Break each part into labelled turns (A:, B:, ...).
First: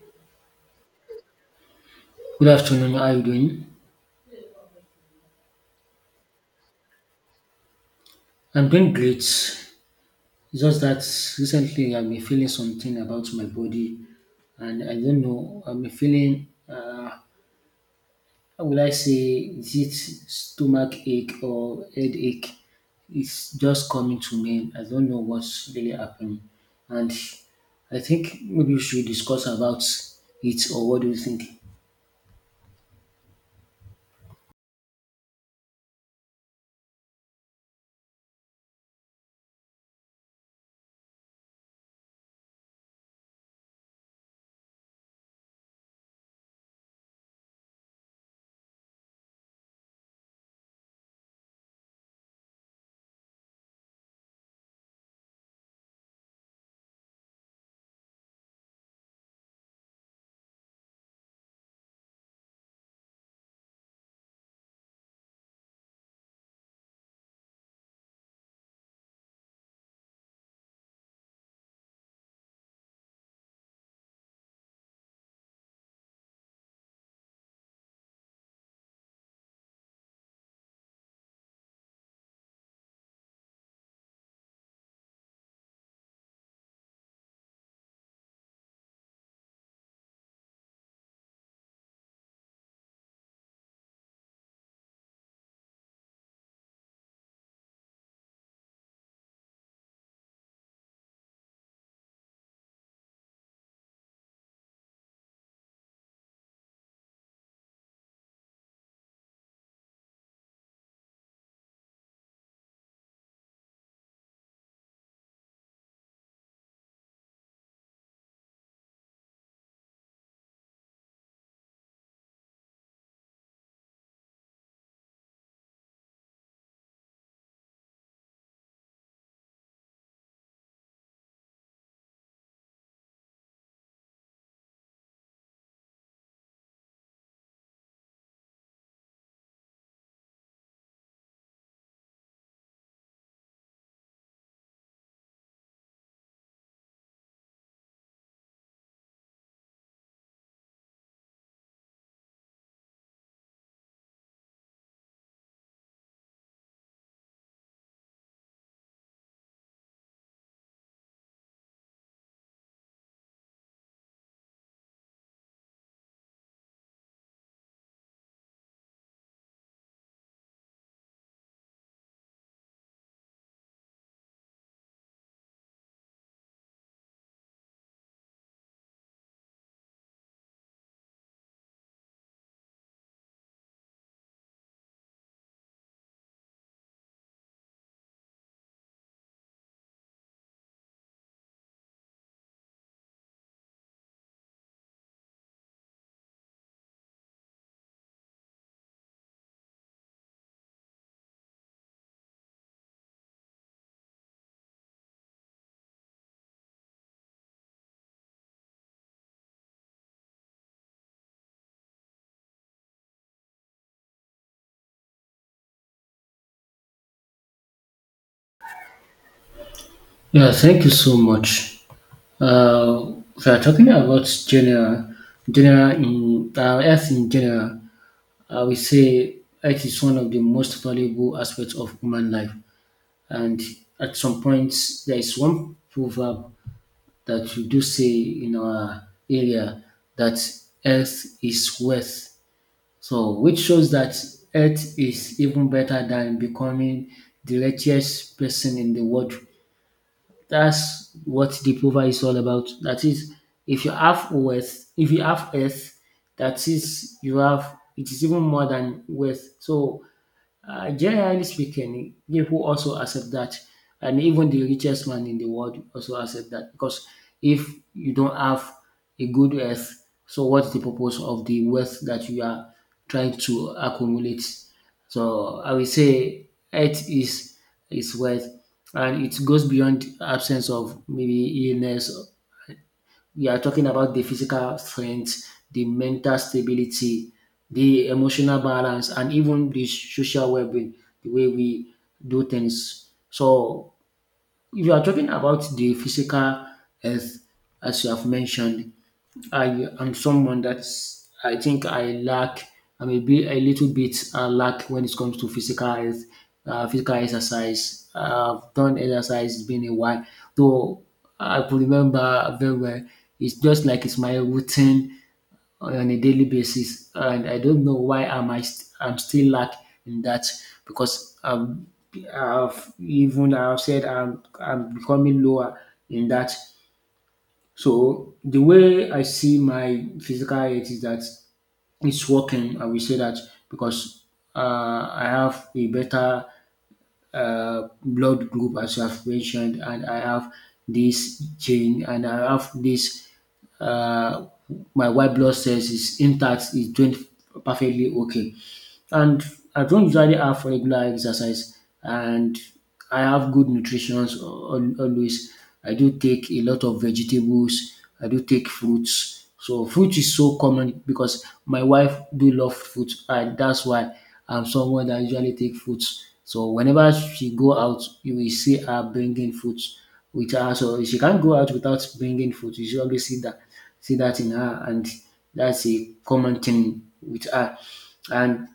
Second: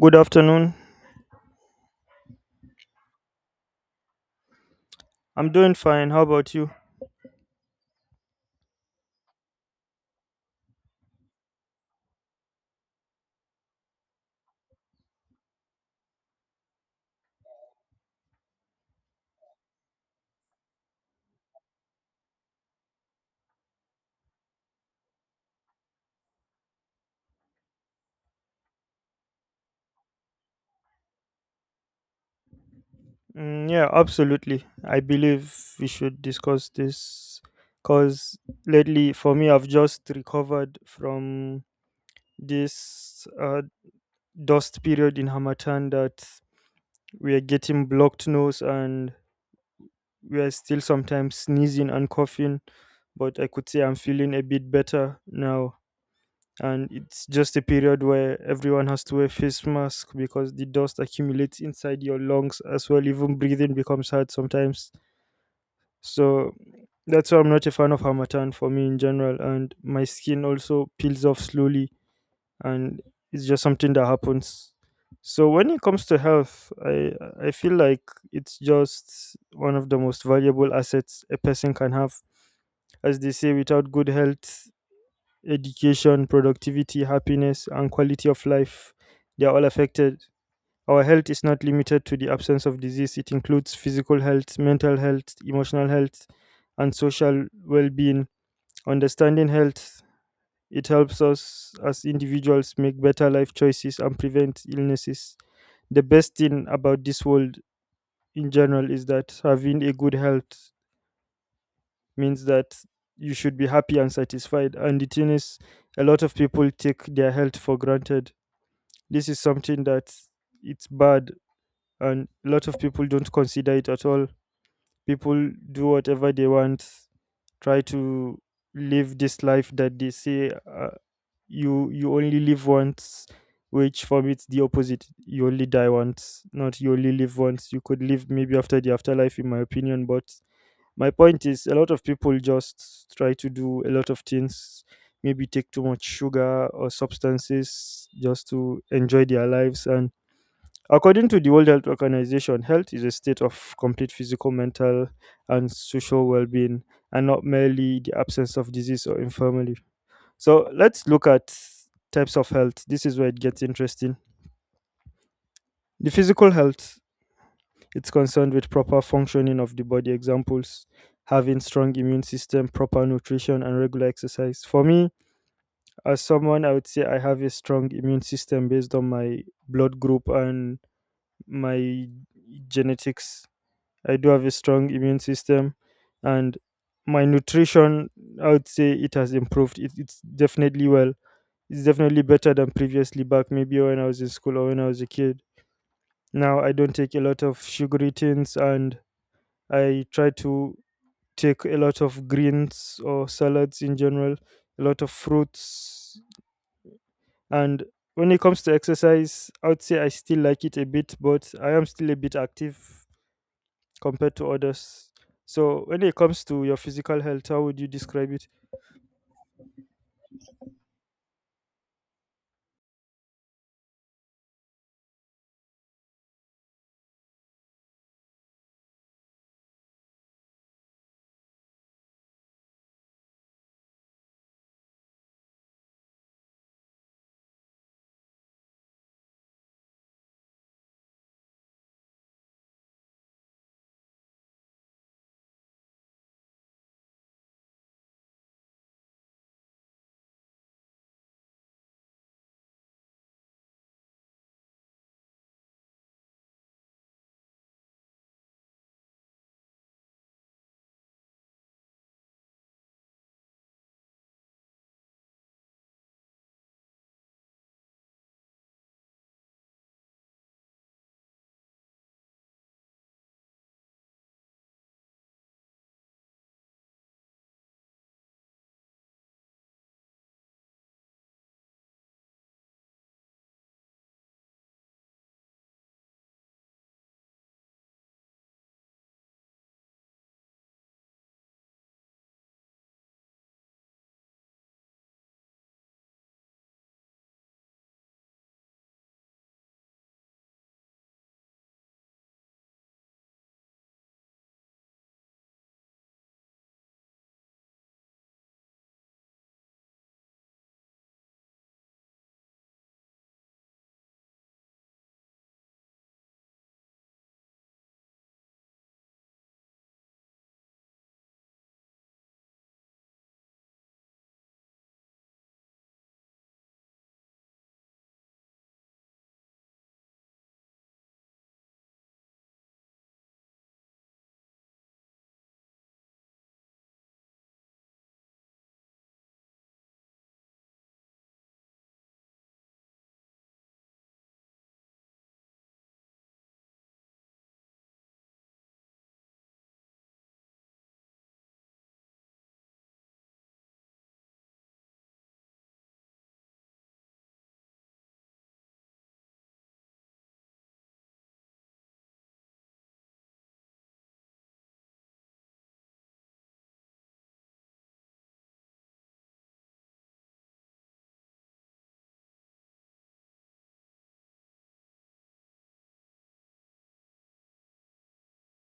A: Good afternoon.
B: Good afternoon. How are you doing?
A: I'm doing fine. How about you?
B: I'm doing great. It's just that recently I've been feeling something about my body, and I don't know. I've been feeling, how will I say, is it stomach ache or headache? It's just coming to me. I don't know what's really happening, and I think maybe we should discuss about it. Or what do you think?
A: Mm, yeah, absolutely. I believe we should discuss this because lately, for me, I've just recovered from this dust period in Hamatan that we are getting blocked nose, and we are still sometimes sneezing and coughing. But I could say I'm feeling a bit better now. And it's just a period where everyone has to wear face mask, because the dust accumulates inside your lungs as well. Even breathing becomes hard sometimes. So that's why I'm not a fan of harmattan. For me in general, and my skin also peels off slowly, and it's just something that happens. So when it comes to health, I feel like it's just one of the most valuable assets a person can have. As they say, without good health, education, productivity, happiness, and quality of life. They are all affected. Our health is not limited to the absence of disease. It includes physical health, mental health, emotional health, and social well being. Understanding health, it helps us as individuals make better life choices and prevent illnesses. The best thing about this world in general is that having a good health means that you should be happy and satisfied. And the thing is, a lot of people take their health for granted. This is something that it's bad, and a lot of people don't consider it at all. People do whatever they want, try to live this life that they say, you only live once, which for me it's the opposite. You only die once, not you only live once. You could live maybe after the afterlife, in my opinion. But my point is, a lot of people just try to do a lot of things, maybe take too much sugar or substances just to enjoy their lives. And according to the World Health Organization, health is a state of complete physical, mental, and social well being, and not merely the absence of disease or infirmity. So let's look at types of health. This is where it gets interesting. The physical health, it's concerned with proper functioning of the body. Examples: having strong immune system, proper nutrition, and regular exercise. For me, as someone, I would say I have a strong immune system based on my blood group and my genetics. I do have a strong immune system. And my nutrition, I would say it has improved. It's definitely well. It's definitely better than previously back maybe when I was in school or when I was a kid. Now I don't take a lot of sugary things, and I try to take a lot of greens or salads in general, a lot of fruits. And when it comes to exercise, I would say I still like it a bit, but I am still a bit active compared to others. So when it comes to your physical health, how would you describe it?
B: Yeah, thank you so much. Uh, we are talking about general in health in general. I would say health is one of the most valuable aspects of human life. And at some point, there is one proverb that we do say in our area that health is wealth. So, which shows that health is even better than becoming the richest person in the world. That's what the proverb is all about. That is, if you have wealth, if you have earth, that is, you have, it is even more than wealth. So generally speaking, people also accept that, and even the richest man in the world also accept that because if you don't have a good health, so what's the purpose of the wealth that you are trying to accumulate? So I will say health is wealth, and it goes beyond absence of maybe illness. We are talking about the physical strength, the mental stability, the emotional balance, and even the social well-being, the way we do things. So if you are talking about the physical health, as you have mentioned, I am someone that's I think I may be a little bit lack when it comes to physical health, physical exercise. I've done exercise it's been a while, though I could remember very well. It's just like it's my routine on a daily basis, and I don't know why I'm still lack in that because I've said I'm becoming lower in that. So the way I see my physical health is that it's working. I will say that because I have a better blood group, as you have mentioned, and I have this gene, and I have this. Uh, my white blood cells is intact, is doing perfectly okay. And I don't usually have regular exercise, and I have good always. I do take a lot of vegetables. I do take fruits. So fruit is so common because my wife do love fruit, and that's why I'm someone that usually take fruits. So whenever she go out, you will see her bringing fruits with her. So she can't go out without bringing fruit. You should always see that in her, and that's a common thing with her. And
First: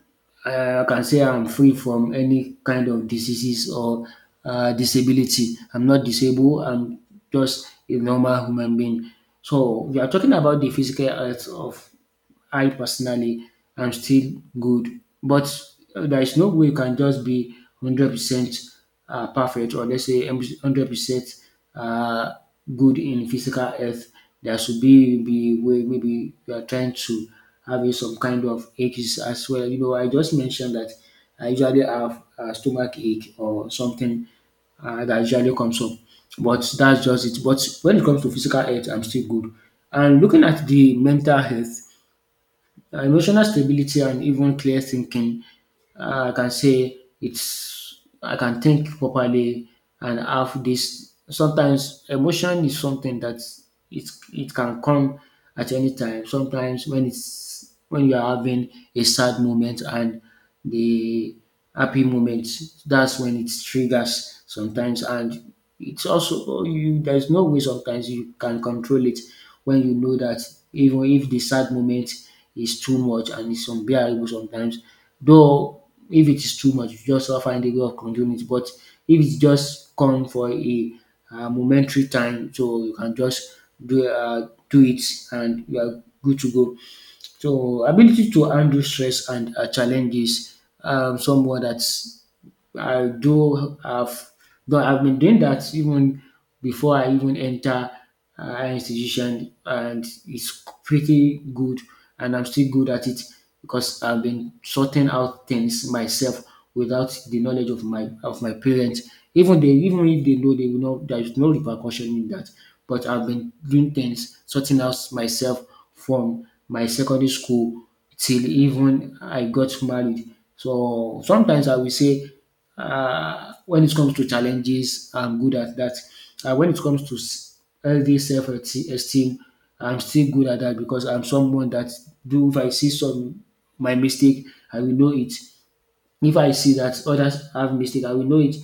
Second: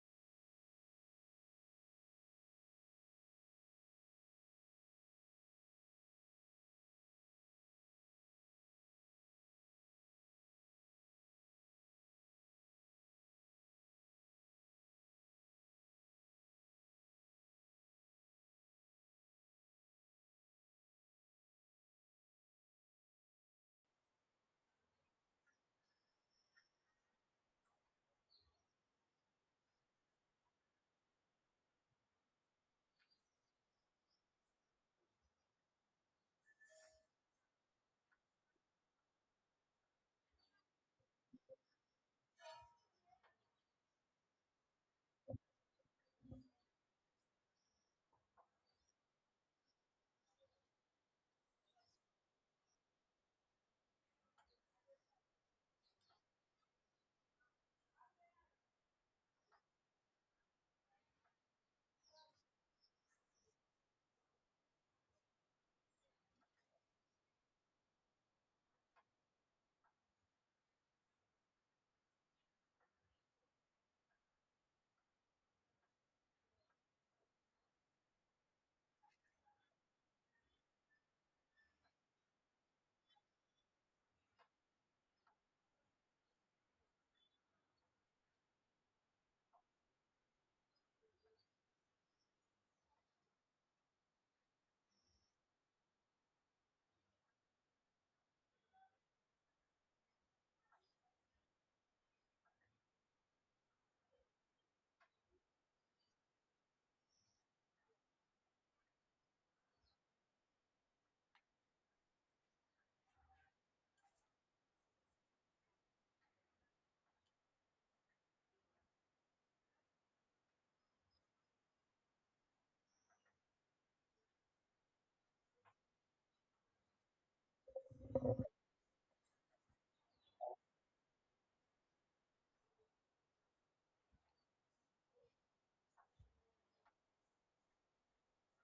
B: I can say I'm free from any kind of diseases or disability. I'm not disabled. I'm just a normal human being. So we are talking about the physical health of I personally am still good. But there is no way you can just be 100% perfect or let's say 100% uh, good in physical health. There should be way maybe you are trying to having some kind of aches as well. You know, I just mentioned that I usually have a stomach ache or something that usually comes up. But that's just it. But when it comes to physical health, I'm still good. And looking at the mental health, emotional stability and even clear thinking. I can say it's I can think properly and have this. Sometimes emotion is something that it can come at any time. Sometimes when it's when you are having a sad moment and the happy moments. That's when it triggers sometimes, and it's also oh, you. There's no way sometimes you can control it when you know that even if the sad moment is too much and it's unbearable sometimes. Though if it is too much, you just find a way of controlling it. But if it's just come for a momentary time, so you can just do it and you are good to go. So ability to handle stress and challenges, someone that's I do have, though I've been doing that even before I even enter higher institution and it's pretty good and I'm still good at it because I've been sorting out things myself without the knowledge of my parents. Even they even if they know they will not there is no repercussion in that. But I've been doing things, sorting out myself from my secondary school till even I got married. So sometimes I will say when it comes to challenges, I'm good at that. When it comes to healthy self-esteem, I'm still good at that because I'm someone that do if I see some my mistake, I will know it. If I see that others have mistake, I will know it.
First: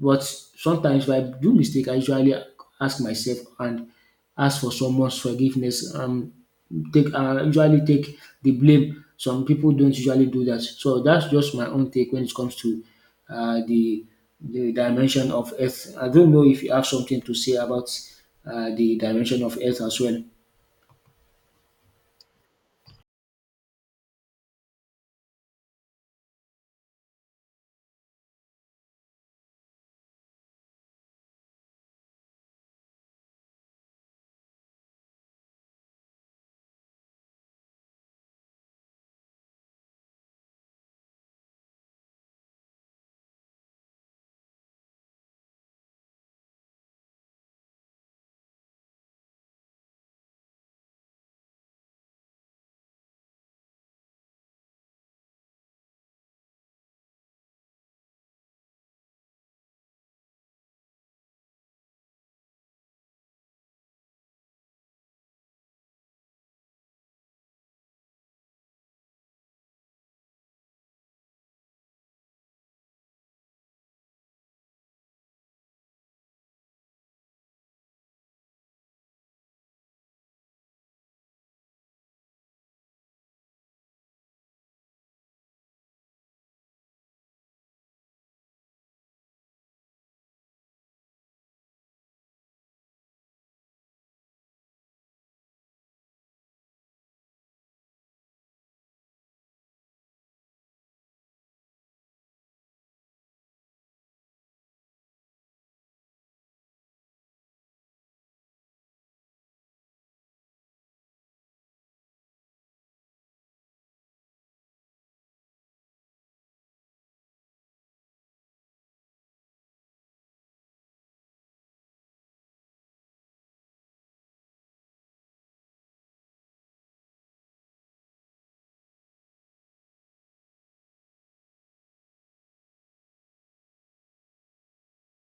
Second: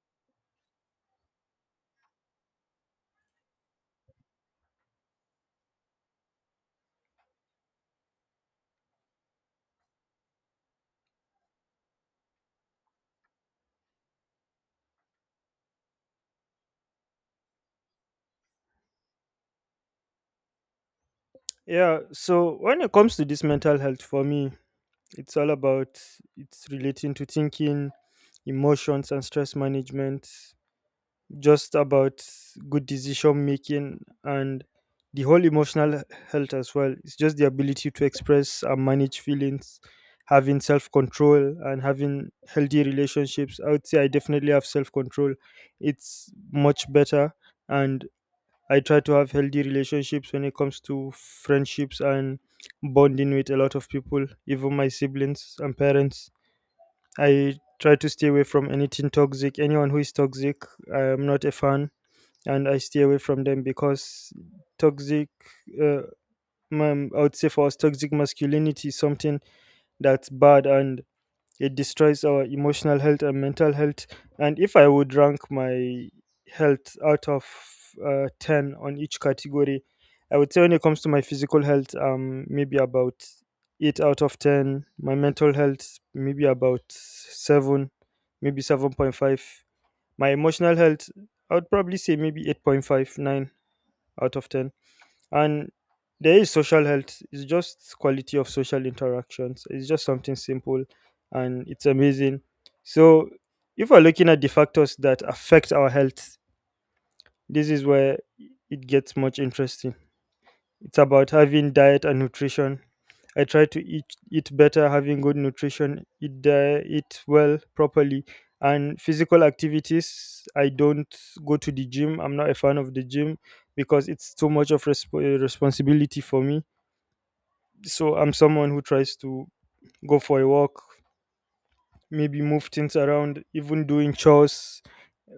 B: But sometimes if I do mistake, I usually ask myself and ask for someone's forgiveness. Take usually take the blame. Some people don't usually do that. So that's just my own take when it comes to uh, the the dimension of earth. I don't know if you have something to say about the dimension of earth as well.
A: Yeah, so when it comes to this mental health, for me, it's all about, it's relating to thinking, emotions, and stress management. Just about good decision making, and the whole emotional health as well. It's just the ability to express and manage feelings, having self control, and having healthy relationships. I would say I definitely have self control. It's much better, and I try to have healthy relationships when it comes to friendships and bonding with a lot of people, even my siblings and parents. I try to stay away from anything toxic. Anyone who is toxic, I'm not a fan, and I stay away from them because toxic, uh, I would say for us, toxic masculinity is something that's bad, and it destroys our emotional health and mental health. And if I would rank my health out of 10 on each category, I would say when it comes to my physical health, maybe about 8 out of 10, my mental health, maybe about 7, maybe 7.5. My emotional health, I would probably say maybe 8.5, nine out of 10. And there is social health. It's just quality of social interactions. It's just something simple, and it's amazing. So if we're looking at the factors that affect our health, this is where it gets much interesting. It's about having diet and nutrition. I try to eat better, having good nutrition, eat well properly. And physical activities, I don't go to the gym. I'm not a fan of the gym because it's too much of responsibility for me. So I'm someone who tries to go for a walk, maybe move things around, even doing chores.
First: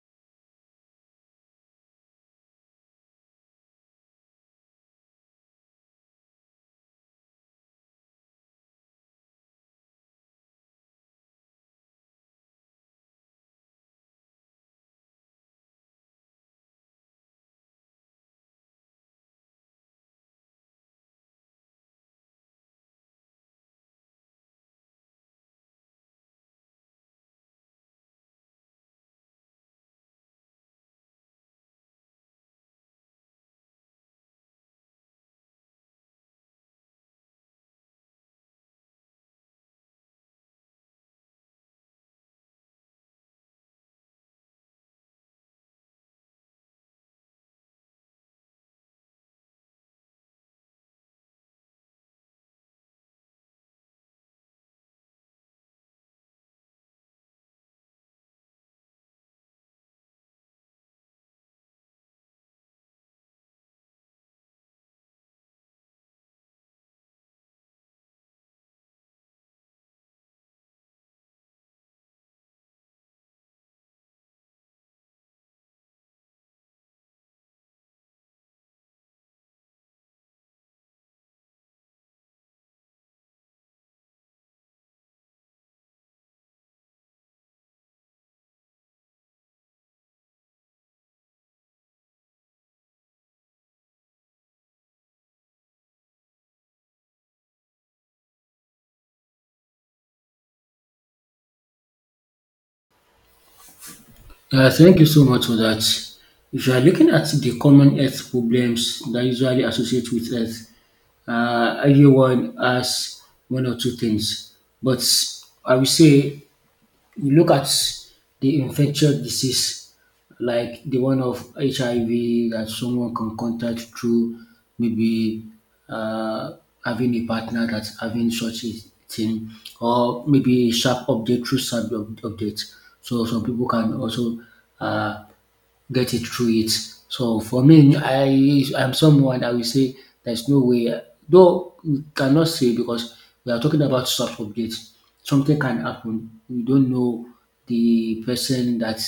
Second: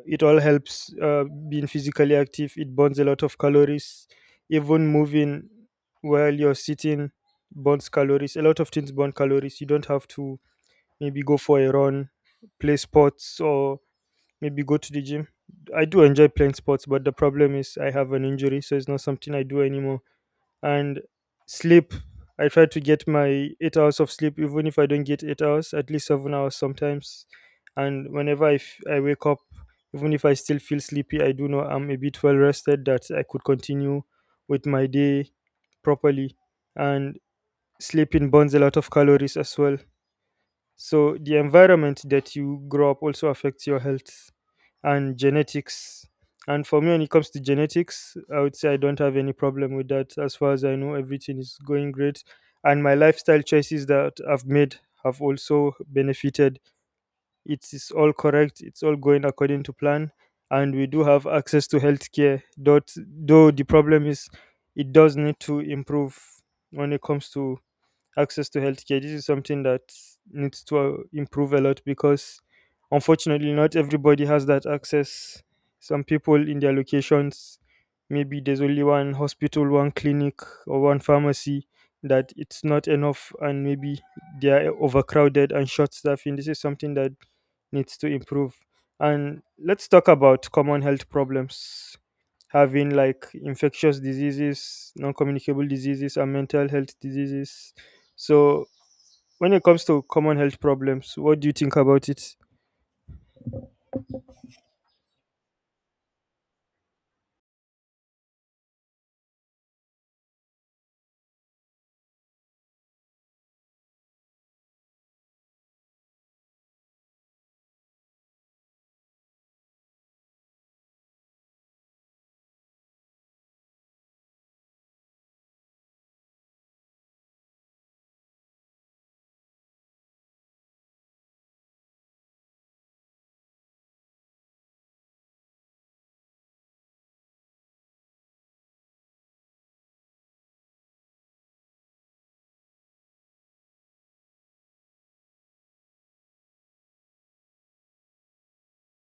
A: It all helps, being physically active, it burns a lot of calories. Even moving while you're sitting burns calories. A lot of things burn calories. You don't have to maybe go for a run, play sports, or maybe go to the gym. I do enjoy playing sports, but the problem is I have an injury, so it's not something I do anymore. And sleep, I try to get my 8 hours of sleep. Even if I don't get 8 hours, at least 7 hours sometimes. And whenever I wake up, even if I still feel sleepy, I do know I'm a bit well rested, that I could continue with my day properly. And sleeping burns a lot of calories as well. So the environment that you grow up also affects your health, and genetics. And for me, when it comes to genetics, I would say I don't have any problem with that. As far as I know, everything is going great. And my lifestyle choices that I've made have also benefited. It is all correct, it's all going according to plan. And we do have access to healthcare. That, though the problem is, it does need to improve when it comes to access to healthcare. This is something that needs to improve a lot, because unfortunately, not everybody has that access. Some people in their locations, maybe there's only one hospital, one clinic, or one pharmacy, that it's not enough, and maybe they are overcrowded and short staffing. This is something that needs to improve. And let's talk about common health problems, having like infectious diseases, non communicable diseases, and mental health diseases. So when it comes to common health problems, what do you think about it?
B: Yeah, thank you so much for that. If you are looking at the common health problems that usually associate with health, everyone has one or two things. But I will say you look at the infectious disease like the one of HIV that someone can contact through maybe uh, having a partner that's having such a thing, or maybe a sharp update through update. So some people can also uh, get it through it. So for me, I'm someone I will say there's no way, though we cannot say because we are talking about soft update. Something can happen. We don't know the person that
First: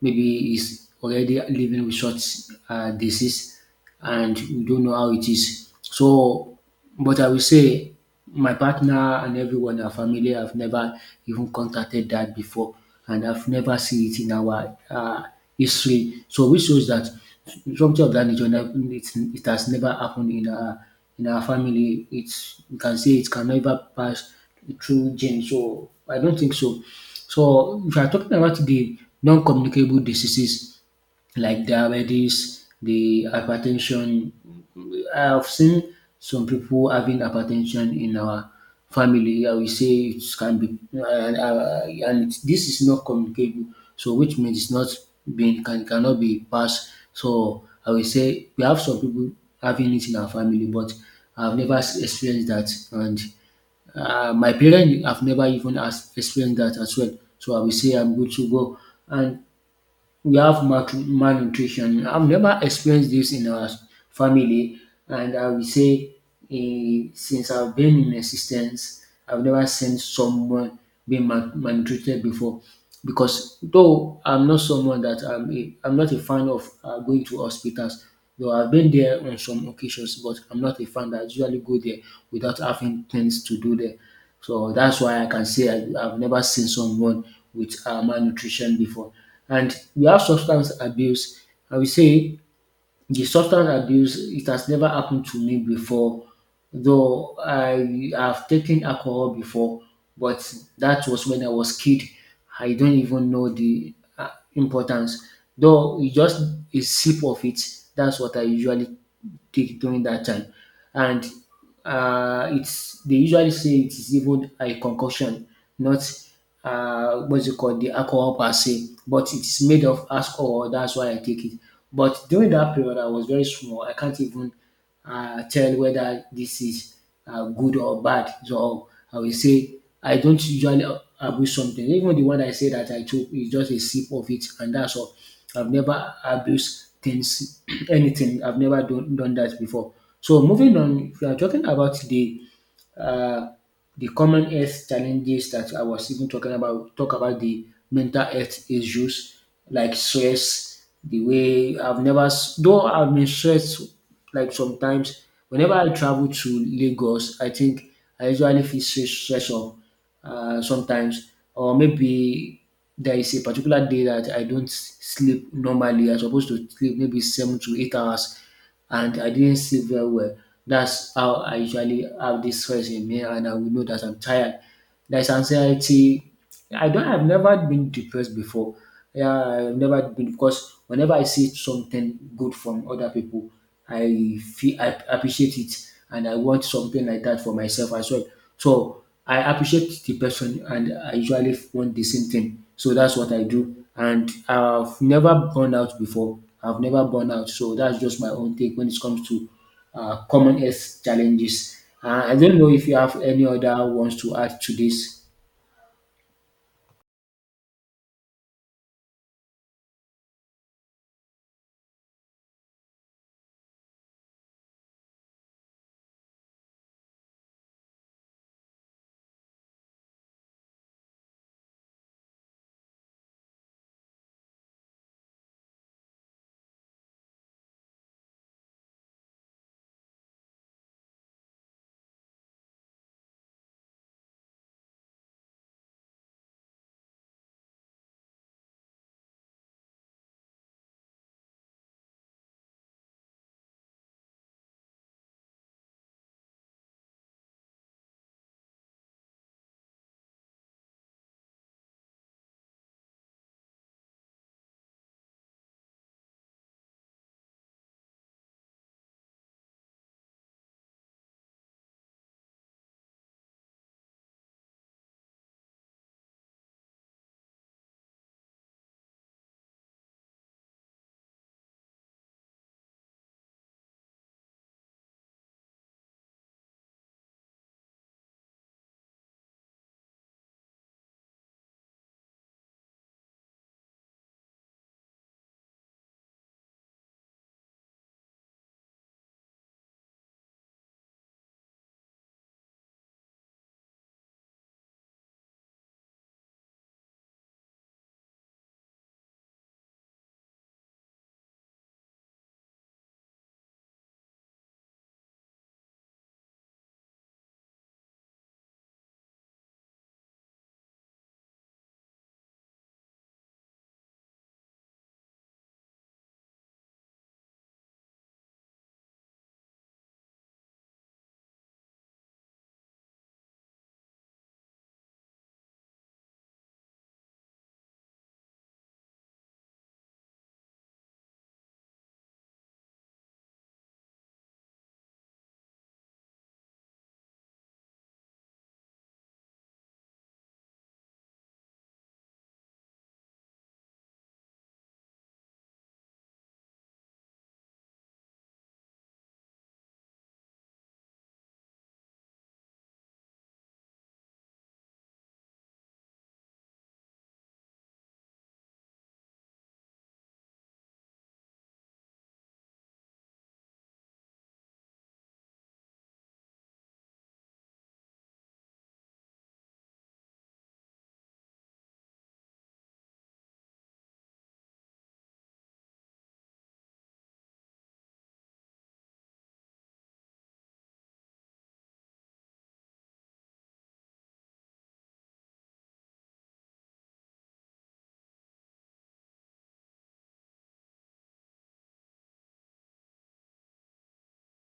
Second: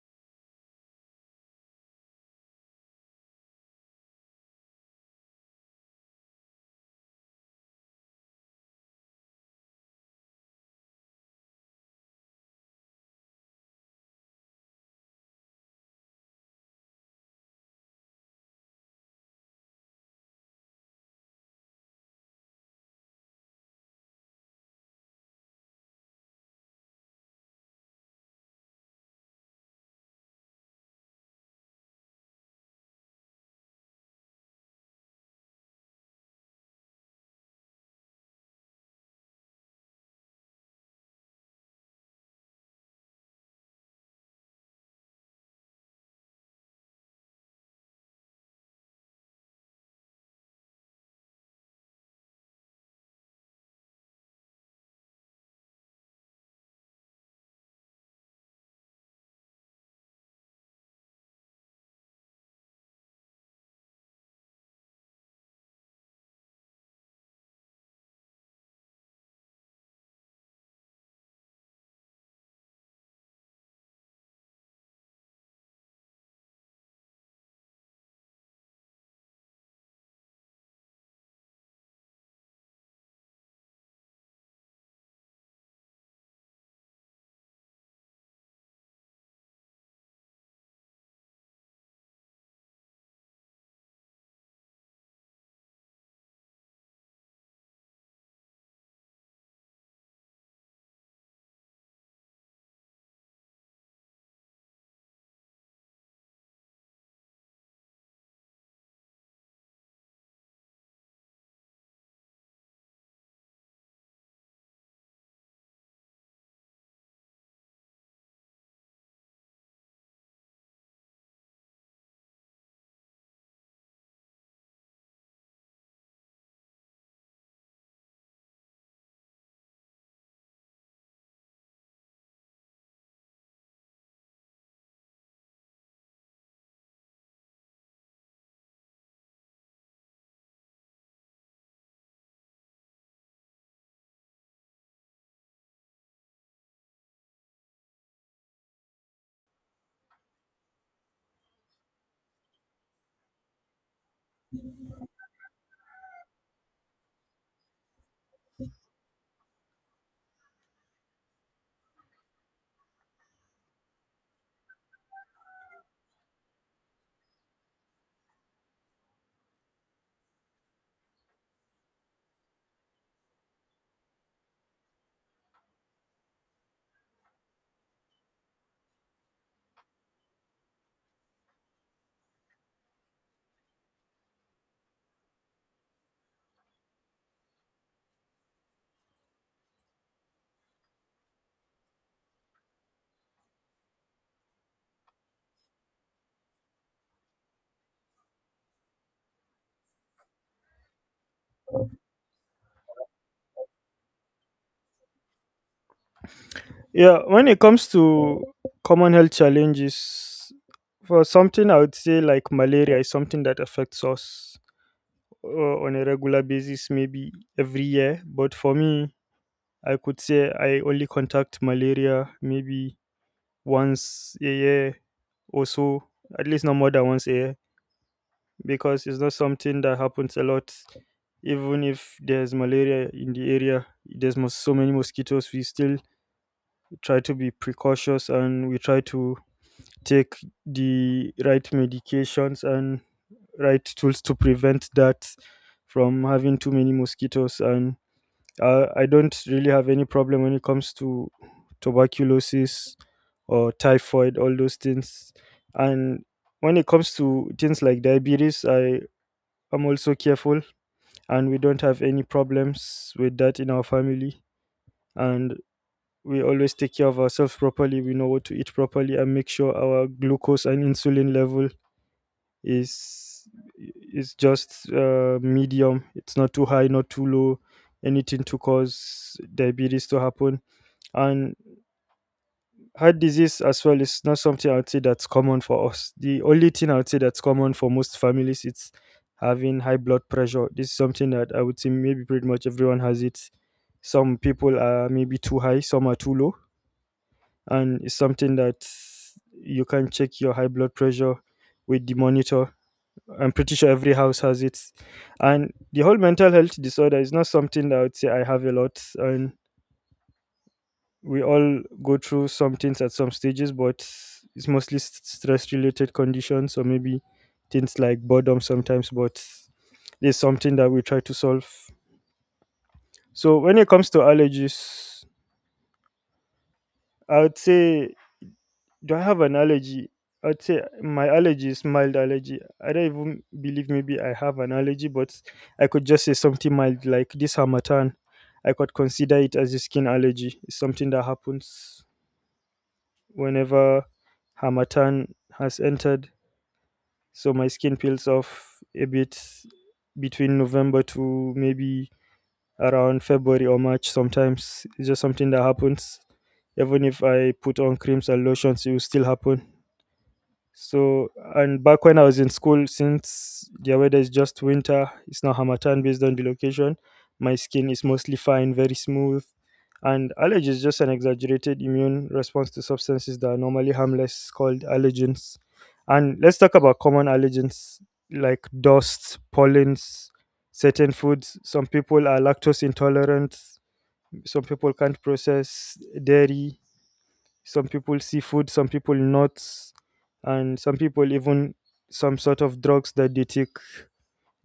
B: maybe is already living with short disease and you don't know how it is. So, but I will say my partner and everyone, in our family have never even contacted that before, and I've never seen it in our history. So, which shows that something of that nature, it has never happened in our family. It's you can say it can never pass through gene. So, I don't think so. So, if you are talking about the non-communicable diseases, like diabetes, the hypertension. I've seen some people having hypertension in our family. I will say it can be, and, this is not communicable. So which means it's not being can cannot be passed. So I will say we have some people having it in our family, but I've never experienced that, and my parents have never even experienced that as well. So I will say I'm good to go, and we have maltru malnutrition. I've never experienced this in our family, and I will say eh, since I've been in existence, I've never seen someone being malnutrited before. Because though I'm not someone that I'm not a fan of going to hospitals, though I've been there on some occasions, but I'm not a fan that I usually go there without having things to do there. So that's why I can say I've never seen someone with malnutrition before. And we have substance abuse. I will say the substance abuse, it has never happened to me before, though I have taken alcohol before, but that was when I was kid. I don't even know the importance. Though it's just a sip of it, that's what I usually take during that time. And it's they usually say it is even a concoction, not what's it called, the alcohol per se, but it's made of alcohol. That's why I take it. But during that period, I was very small. I can't even tell whether this is good or bad. So I will say I don't usually abuse something. Even the one I say that I took is just a sip of it, and that's all. I've never abused things, anything. I've never done that before. So moving on, if you are talking about the uh, common health challenges that I was even talk about the mental health issues like stress, the way I've never, though I've been stressed like sometimes, whenever I travel to Lagos, I think I usually feel stress, stress of sometimes, or maybe there is a particular day that I don't sleep normally. I'm supposed to sleep maybe 7 to 8 hours and I didn't sleep very well. That's how I usually have this stress in me, and I will know that I'm tired. There's anxiety. I don't. I've never been depressed before. Yeah, I've never been because whenever I see something good from other people, I feel I appreciate it and I want something like that for myself as well. So I appreciate the person and I usually want the same thing. So that's what I do. And I've never burned out before. I've never burned out. So that's just my own take when it comes to common health challenges. I don't know if you have any other ones to add to this.
A: Yeah, when it comes to common health challenges, for something I would say like malaria is something that affects us uh, on a regular basis, maybe every year. But for me, I could say I only contact malaria maybe once a year or so, at least not more than once a year, because it's not something that happens a lot. Even if there's malaria in the area, there's so many mosquitoes. We still try to be precautious, and we try to take the right medications and right tools to prevent that from having too many mosquitoes. And I don't really have any problem when it comes to tuberculosis or typhoid, all those things. And when it comes to things like diabetes, I'm also careful, and we don't have any problems with that in our family. And we always take care of ourselves properly. We know what to eat properly, and make sure our glucose and insulin level is is just medium. It's not too high, not too low, anything to cause diabetes to happen. And heart disease as well is not something I would say that's common for us. The only thing I would say that's common for most families, it's having high blood pressure. This is something that I would say maybe pretty much everyone has it. Some people are maybe too high, some are too low, and it's something that you can check your high blood pressure with the monitor. I'm pretty sure every house has it. And the whole mental health disorder is not something that I would say I have a lot. And we all go through some things at some stages, but it's mostly stress related conditions, or maybe things like boredom sometimes, but there's something that we try to solve. So when it comes to allergies, I would say, do I have an allergy? I would say my allergy is mild allergy. I don't even believe maybe I have an allergy, but I could just say something mild like this harmattan. I could consider it as a skin allergy. It's something that happens whenever Harmattan has entered. So my skin peels off a bit between November to maybe around February or March sometimes. It's just something that happens. Even if I put on creams and lotions, it will still happen. So, and back when I was in school, since the weather is just winter, it's now Hamatan based on the location. My skin is mostly fine, very smooth. And allergy is just an exaggerated immune response to substances that are normally harmless, called allergens. And let's talk about common allergens like dust, pollens, certain foods. Some people are lactose intolerant, some people can't process dairy, some people seafood, some people nuts, and some people even some sort of drugs that they take,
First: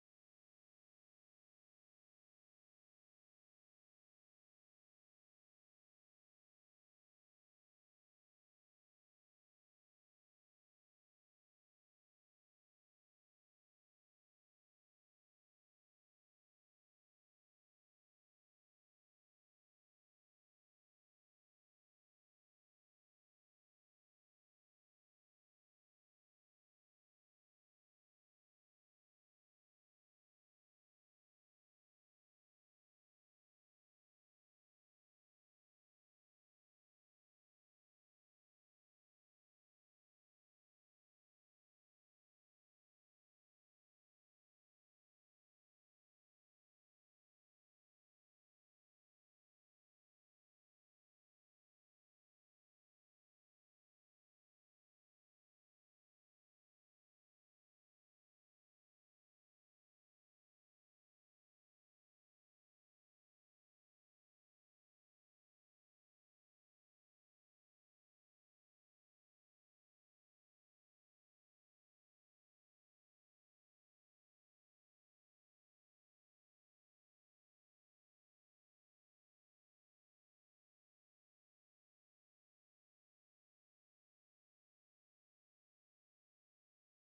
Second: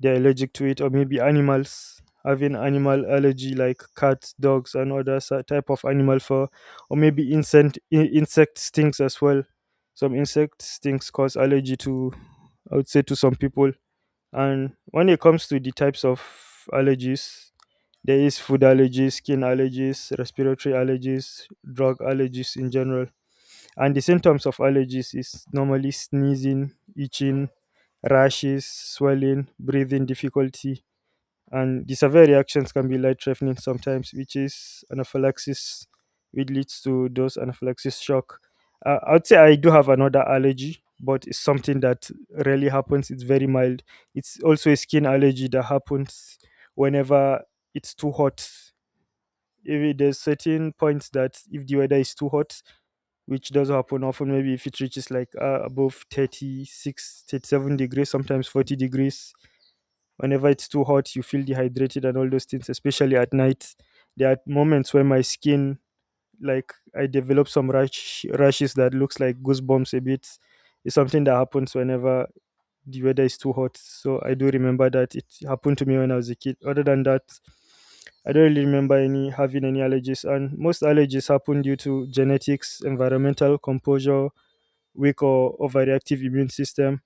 A: they're allergic to it. Or maybe animals, having animal allergy like cats, dogs, and other type of animal. For or maybe insect, insect stings as well. Some insect stings cause allergy to, I would say, to some people. And when it comes to the types of allergies, there is food allergies, skin allergies, respiratory allergies, drug allergies in general. And the symptoms of allergies is normally sneezing, itching, rashes, swelling, breathing difficulty, and the severe reactions can be life threatening sometimes, which is anaphylaxis, which leads to those anaphylaxis shock. I'd say I do have another allergy, but it's something that rarely happens. It's very mild. It's also a skin allergy that happens whenever it's too hot. If there's certain points that if the weather is too hot, which does happen often, maybe if it reaches like above 36, 37 degrees, sometimes 40 degrees. Whenever it's too hot, you feel dehydrated and all those things, especially at night, there are moments where my skin, like, I develop some rashes that looks like goosebumps a bit. It's something that happens whenever the weather is too hot, so I do remember that it happened to me when I was a kid. Other than that, I don't really remember any having any allergies, and most allergies happen due to genetics, environmental composure, weak or overreactive immune system.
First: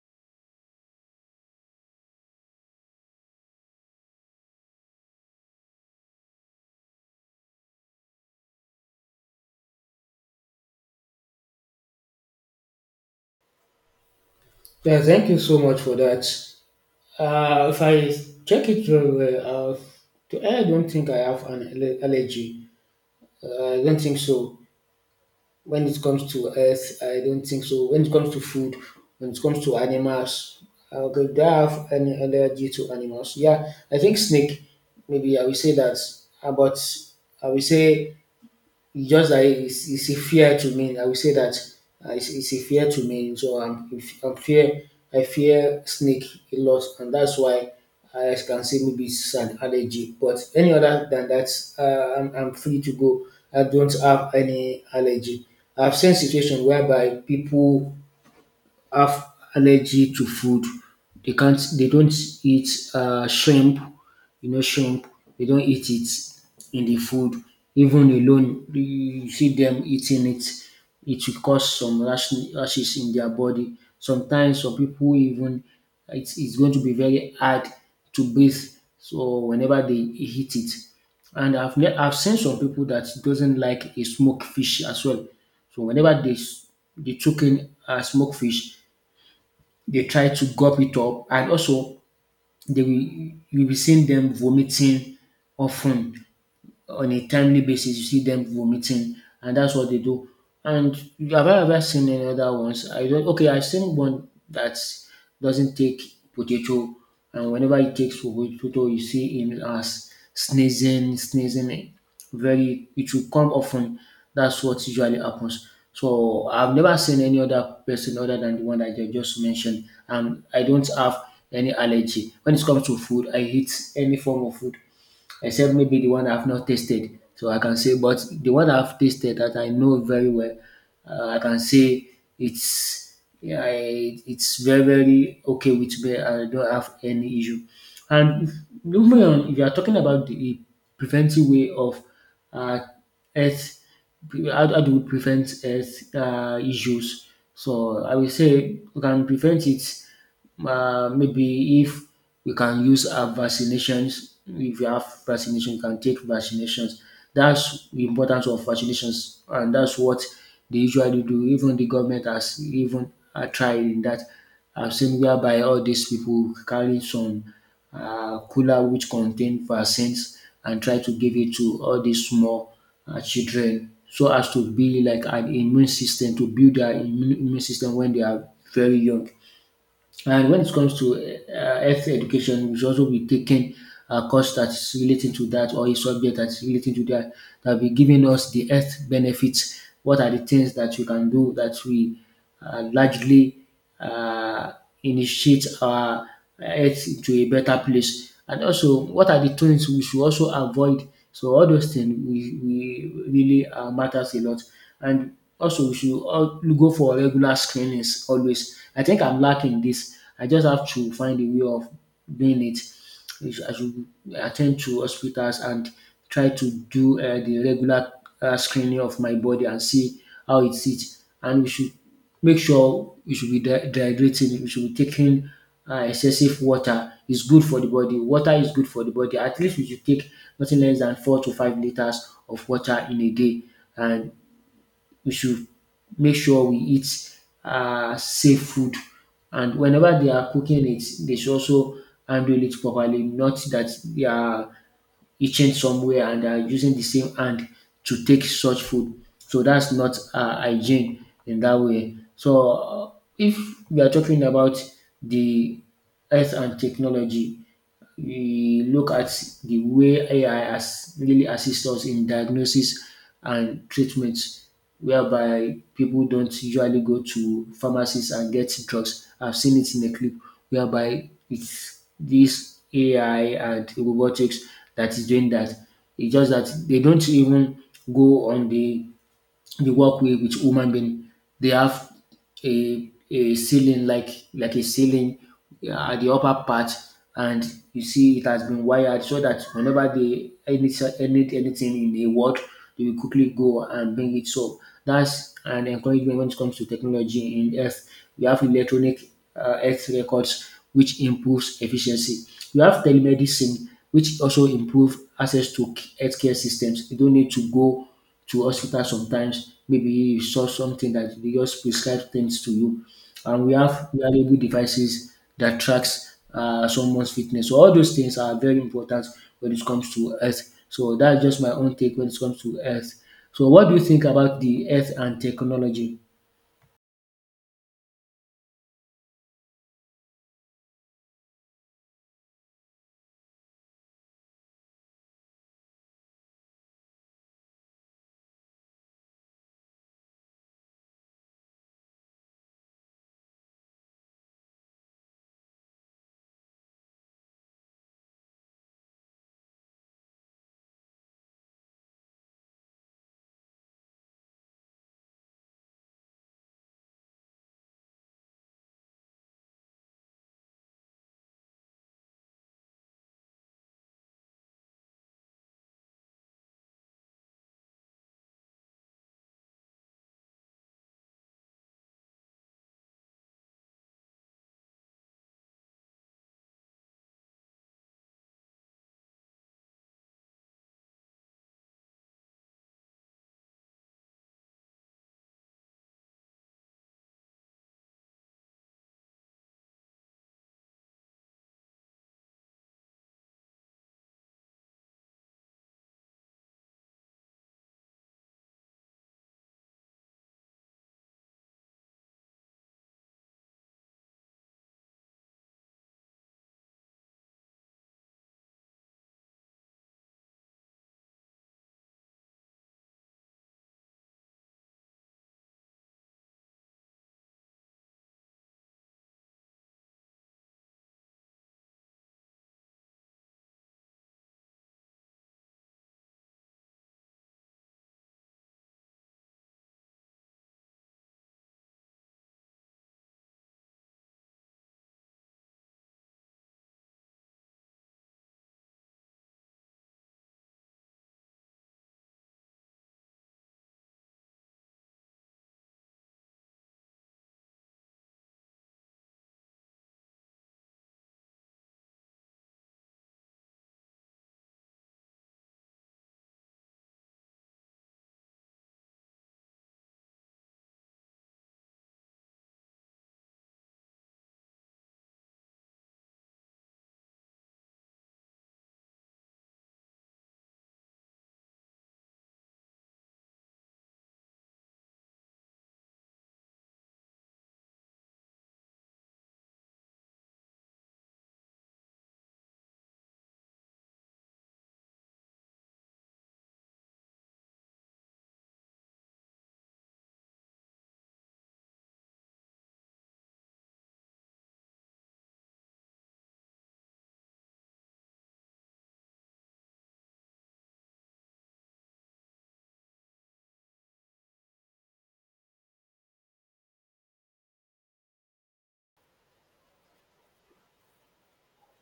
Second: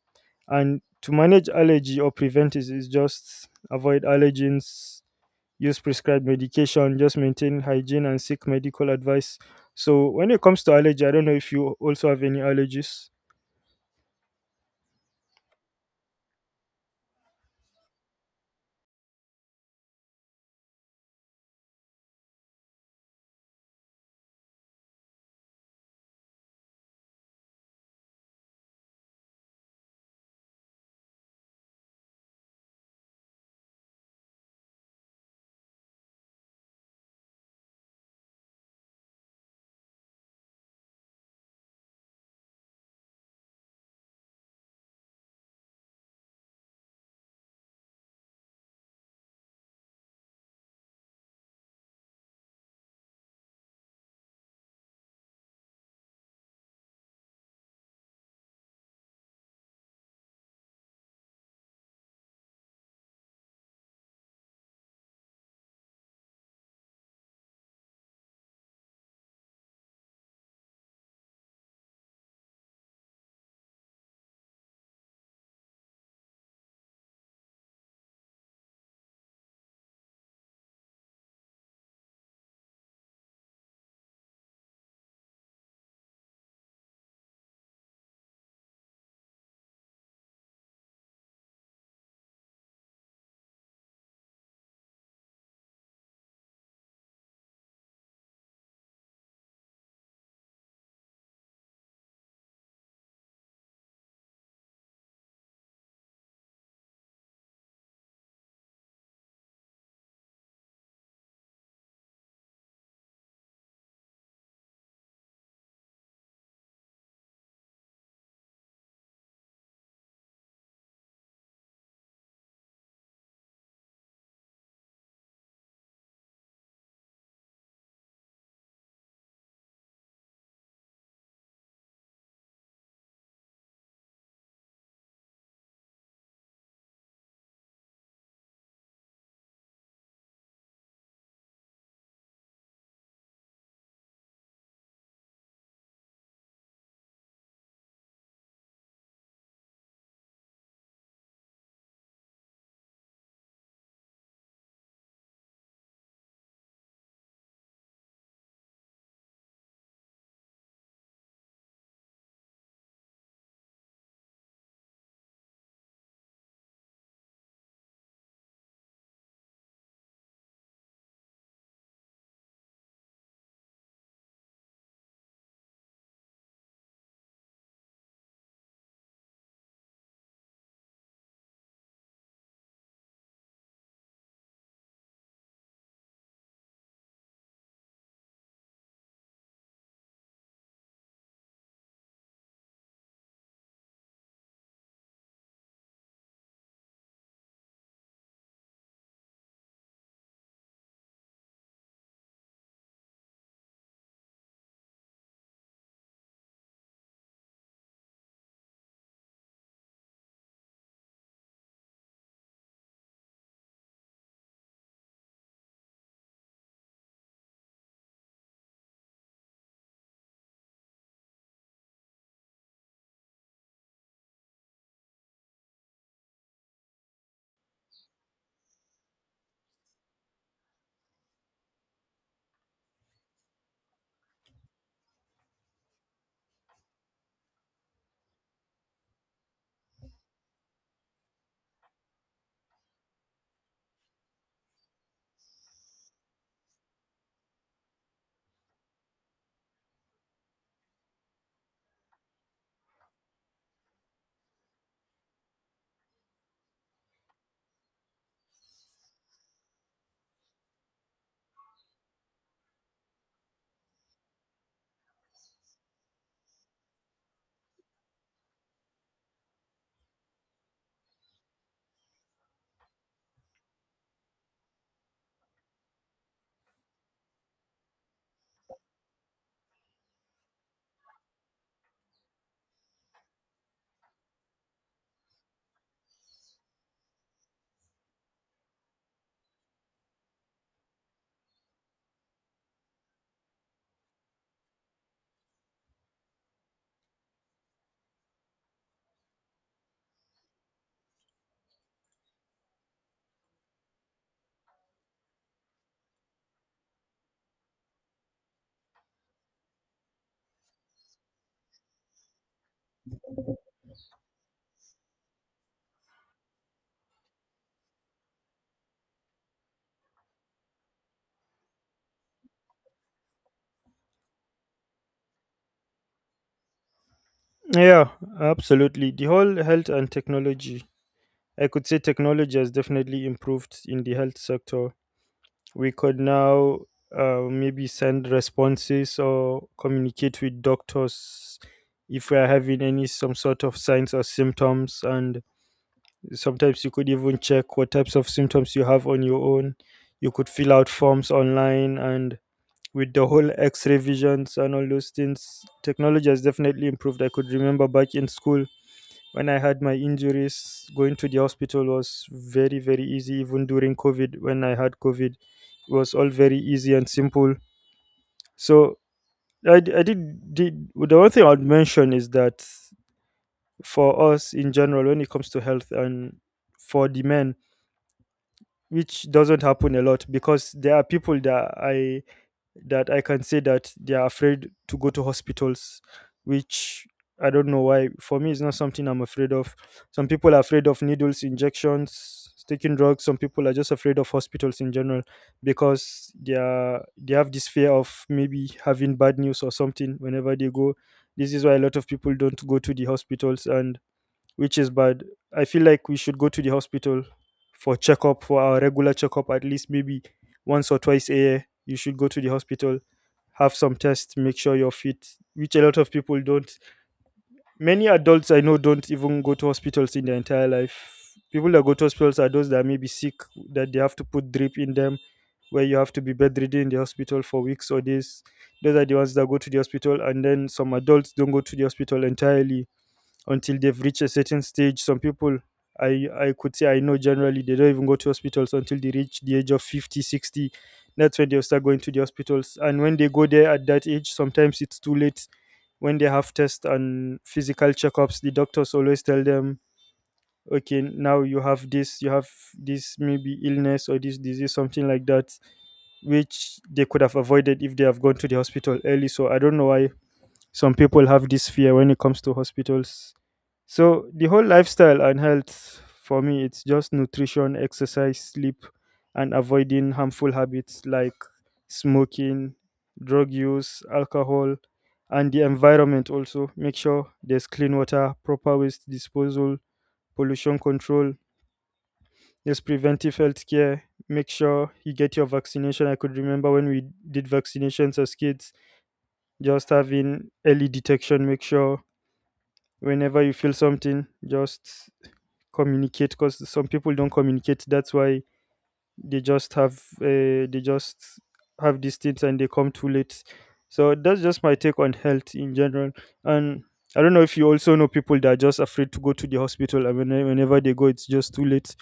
A: And to manage allergy or prevent it is just avoid allergens, use prescribed medication, just maintain hygiene, and seek medical advice. So when it comes to allergy, I don't know if you also have any allergies.
B: Yeah, thank you so much for that. If I check it very well, I don't think I have an allergy. I don't think so. When it comes to earth, I don't think so. When it comes to food, when it comes to animals, okay, do I have any allergy to animals? Yeah, I think snake. Maybe I will say that. About I will say it's just that it's a fear to me. I will say that it's a fear to me. So I'm fear I fear snake a lot, and that's why I can say maybe it's an allergy. But any other than that, I'm free to go. I don't have any allergy. I've seen situation whereby people have allergy to food. They can't. They don't eat shrimp. You know, shrimp. They don't eat it in the food. Even alone, you see them eating it. It will cause some rashes in their body. Sometimes some people even it's going to be very hard to breathe. So whenever they eat it, and I've seen some people that doesn't like a smoked fish as well. So whenever they took in a smoked fish, they try to gulp it up and also they will you will be seeing them vomiting often on a timely basis, you see them vomiting, and that's what they do. And have I ever seen any other ones? I don't. Okay, I've seen one that doesn't take potato, and whenever he takes potato, you see him as sneezing. Very, it will come often. That's what usually happens. So I've never seen any other person other than the one that I just mentioned, and I don't have any allergy when it comes to food. I eat any form of food except maybe the one I've not tasted. So I can say, but the one I've tasted that I know very well, I can say it's yeah, it's very very okay with me. I don't have any issue. And moving on, if you are talking about the preventive way of uh, health, how do we prevent health issues? So I will say we can prevent it maybe if we can use our vaccinations, if you have vaccination, you can take vaccinations. That's the importance of vaccinations, and that's what they usually do. Even the government has even tried in that. I've seen whereby all these people carry some cooler which contain vaccines and try to give it to all these small children so as to be like an immune system to build their immune system when they are very young. And when it comes to health education, we should also be taking a course that is relating to that or a subject that is relating to that that will be giving us the health benefits. What are the things that you can do that we largely uh, initiate our health to a better place? And also, what are the things we should also avoid, so all those things we really matters a lot. And also we should all go for regular screenings always. I think I'm lacking this. I just have to find a way of doing it. I should attend to hospitals and try to do the regular screening of my body and see how it sits. And we should make sure you should be dehydrating, you should be taking excessive water. It's good for the body. Water is good for the body. At least we should take nothing less than 4 to 5 liters of water in a day. And we should make sure we eat safe food. And whenever they are cooking it, they should also handle it properly, not that they are itching somewhere and are using the same hand to take such food. So that's not hygiene in that way. So if we are talking about the health and technology, we look at the way AI has really assists us in diagnosis and treatment, whereby people don't usually go to pharmacies and get drugs. I've seen it in a clip whereby it's this AI and robotics that is doing that. It's just that they don't even go on the work with human being. They have a ceiling, like a ceiling, yeah, at the upper part, and you see it has been wired so that whenever they any anything in a world, they will quickly go and bring it. So that's an encouragement when it comes to technology in health. We have electronic health records which improves efficiency. We have telemedicine which also improve access to healthcare systems. You don't need to go to hospital sometimes. Maybe you saw something that they just prescribe things to you. And we have wearable devices that tracks someone's fitness. So all those things are very important when it comes to health. So that's just my own take when it comes to health. So what do you think about the health and technology?
A: Yeah, absolutely. The whole health and technology, I could say technology has definitely improved in the health sector. We could now maybe send responses or communicate with doctors if we are having any some sort of signs or symptoms. And sometimes you could even check what types of symptoms you have on your own. You could fill out forms online, and with the whole x-ray visions and all those things, technology has definitely improved. I could remember back in school when I had my injuries, going to the hospital was very, very easy. Even during COVID, when I had COVID, it was all very easy and simple. So I did. The one thing I'd mention is that for us in general, when it comes to health and for the men, which doesn't happen a lot, because there are people that I can say that they are afraid to go to hospitals, which I don't know why. For me, it's not something I'm afraid of. Some people are afraid of needles, injections, taking drugs. Some people are just afraid of hospitals in general because they have this fear of maybe having bad news or something whenever they go. This is why a lot of people don't go to the hospitals, and which is bad. I feel like we should go to the hospital for checkup, for our regular checkup, at least maybe once or twice a year. You should go to the hospital, have some tests, make sure you're fit, which a lot of people don't. Many adults I know don't even go to hospitals in their entire life. People that go to hospitals are those that may be sick, that they have to put drip in them, where you have to be bedridden in the hospital for weeks or days. Those are the ones that go to the hospital, and then some adults don't go to the hospital entirely until they've reached a certain stage. Some people I could say I know generally they don't even go to hospitals until they reach the age of 50, 60. That's when they start going to the hospitals. And when they go there at that age, sometimes it's too late. When they have tests and physical checkups, the doctors always tell them, okay, now you have this maybe illness or this disease, something like that, which they could have avoided if they have gone to the hospital early. So I don't know why some people have this fear when it comes to hospitals. So the whole lifestyle and health for me, it's just nutrition, exercise, sleep, and avoiding harmful habits like smoking, drug use, alcohol, and the environment also. Make sure there's clean water, proper waste disposal, pollution control, there's preventive health care. Make sure you get your vaccination. I could remember when we did vaccinations as kids, just having early detection. Make sure whenever you feel something, just communicate, because some people don't communicate. That's why they just have they just have these things and they come too late. So that's just my take on health in general. And I don't know if you also know people that are just afraid to go to the hospital, and whenever they go, it's just too late.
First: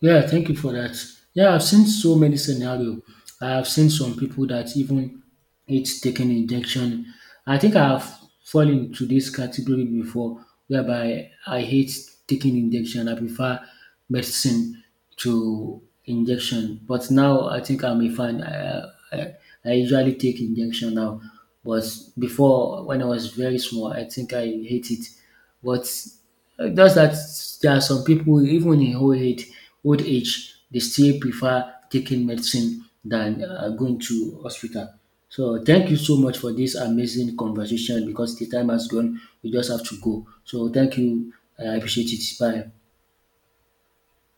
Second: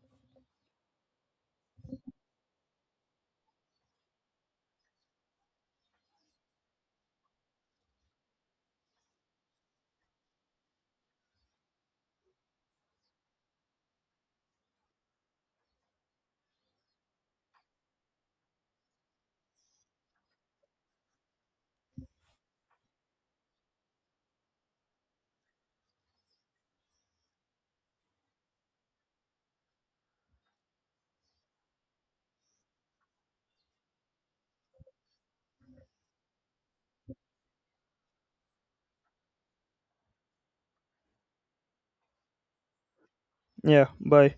B: Yeah, thank you for that. Yeah, I've seen so many scenario. I've seen some people that even it's taking injection. I think I've fallen into this category before, whereby I hate taking injection. I prefer medicine to injection. But now I think I'm a fan. I, I usually take injection now, but before when I was very small, I think I hate it. But just that there are some people even in old age they still prefer taking medicine than going to hospital. So thank you so much for this amazing conversation because the time has gone. We just have to go. So thank you. I appreciate it. Bye.
A: Yeah, bye.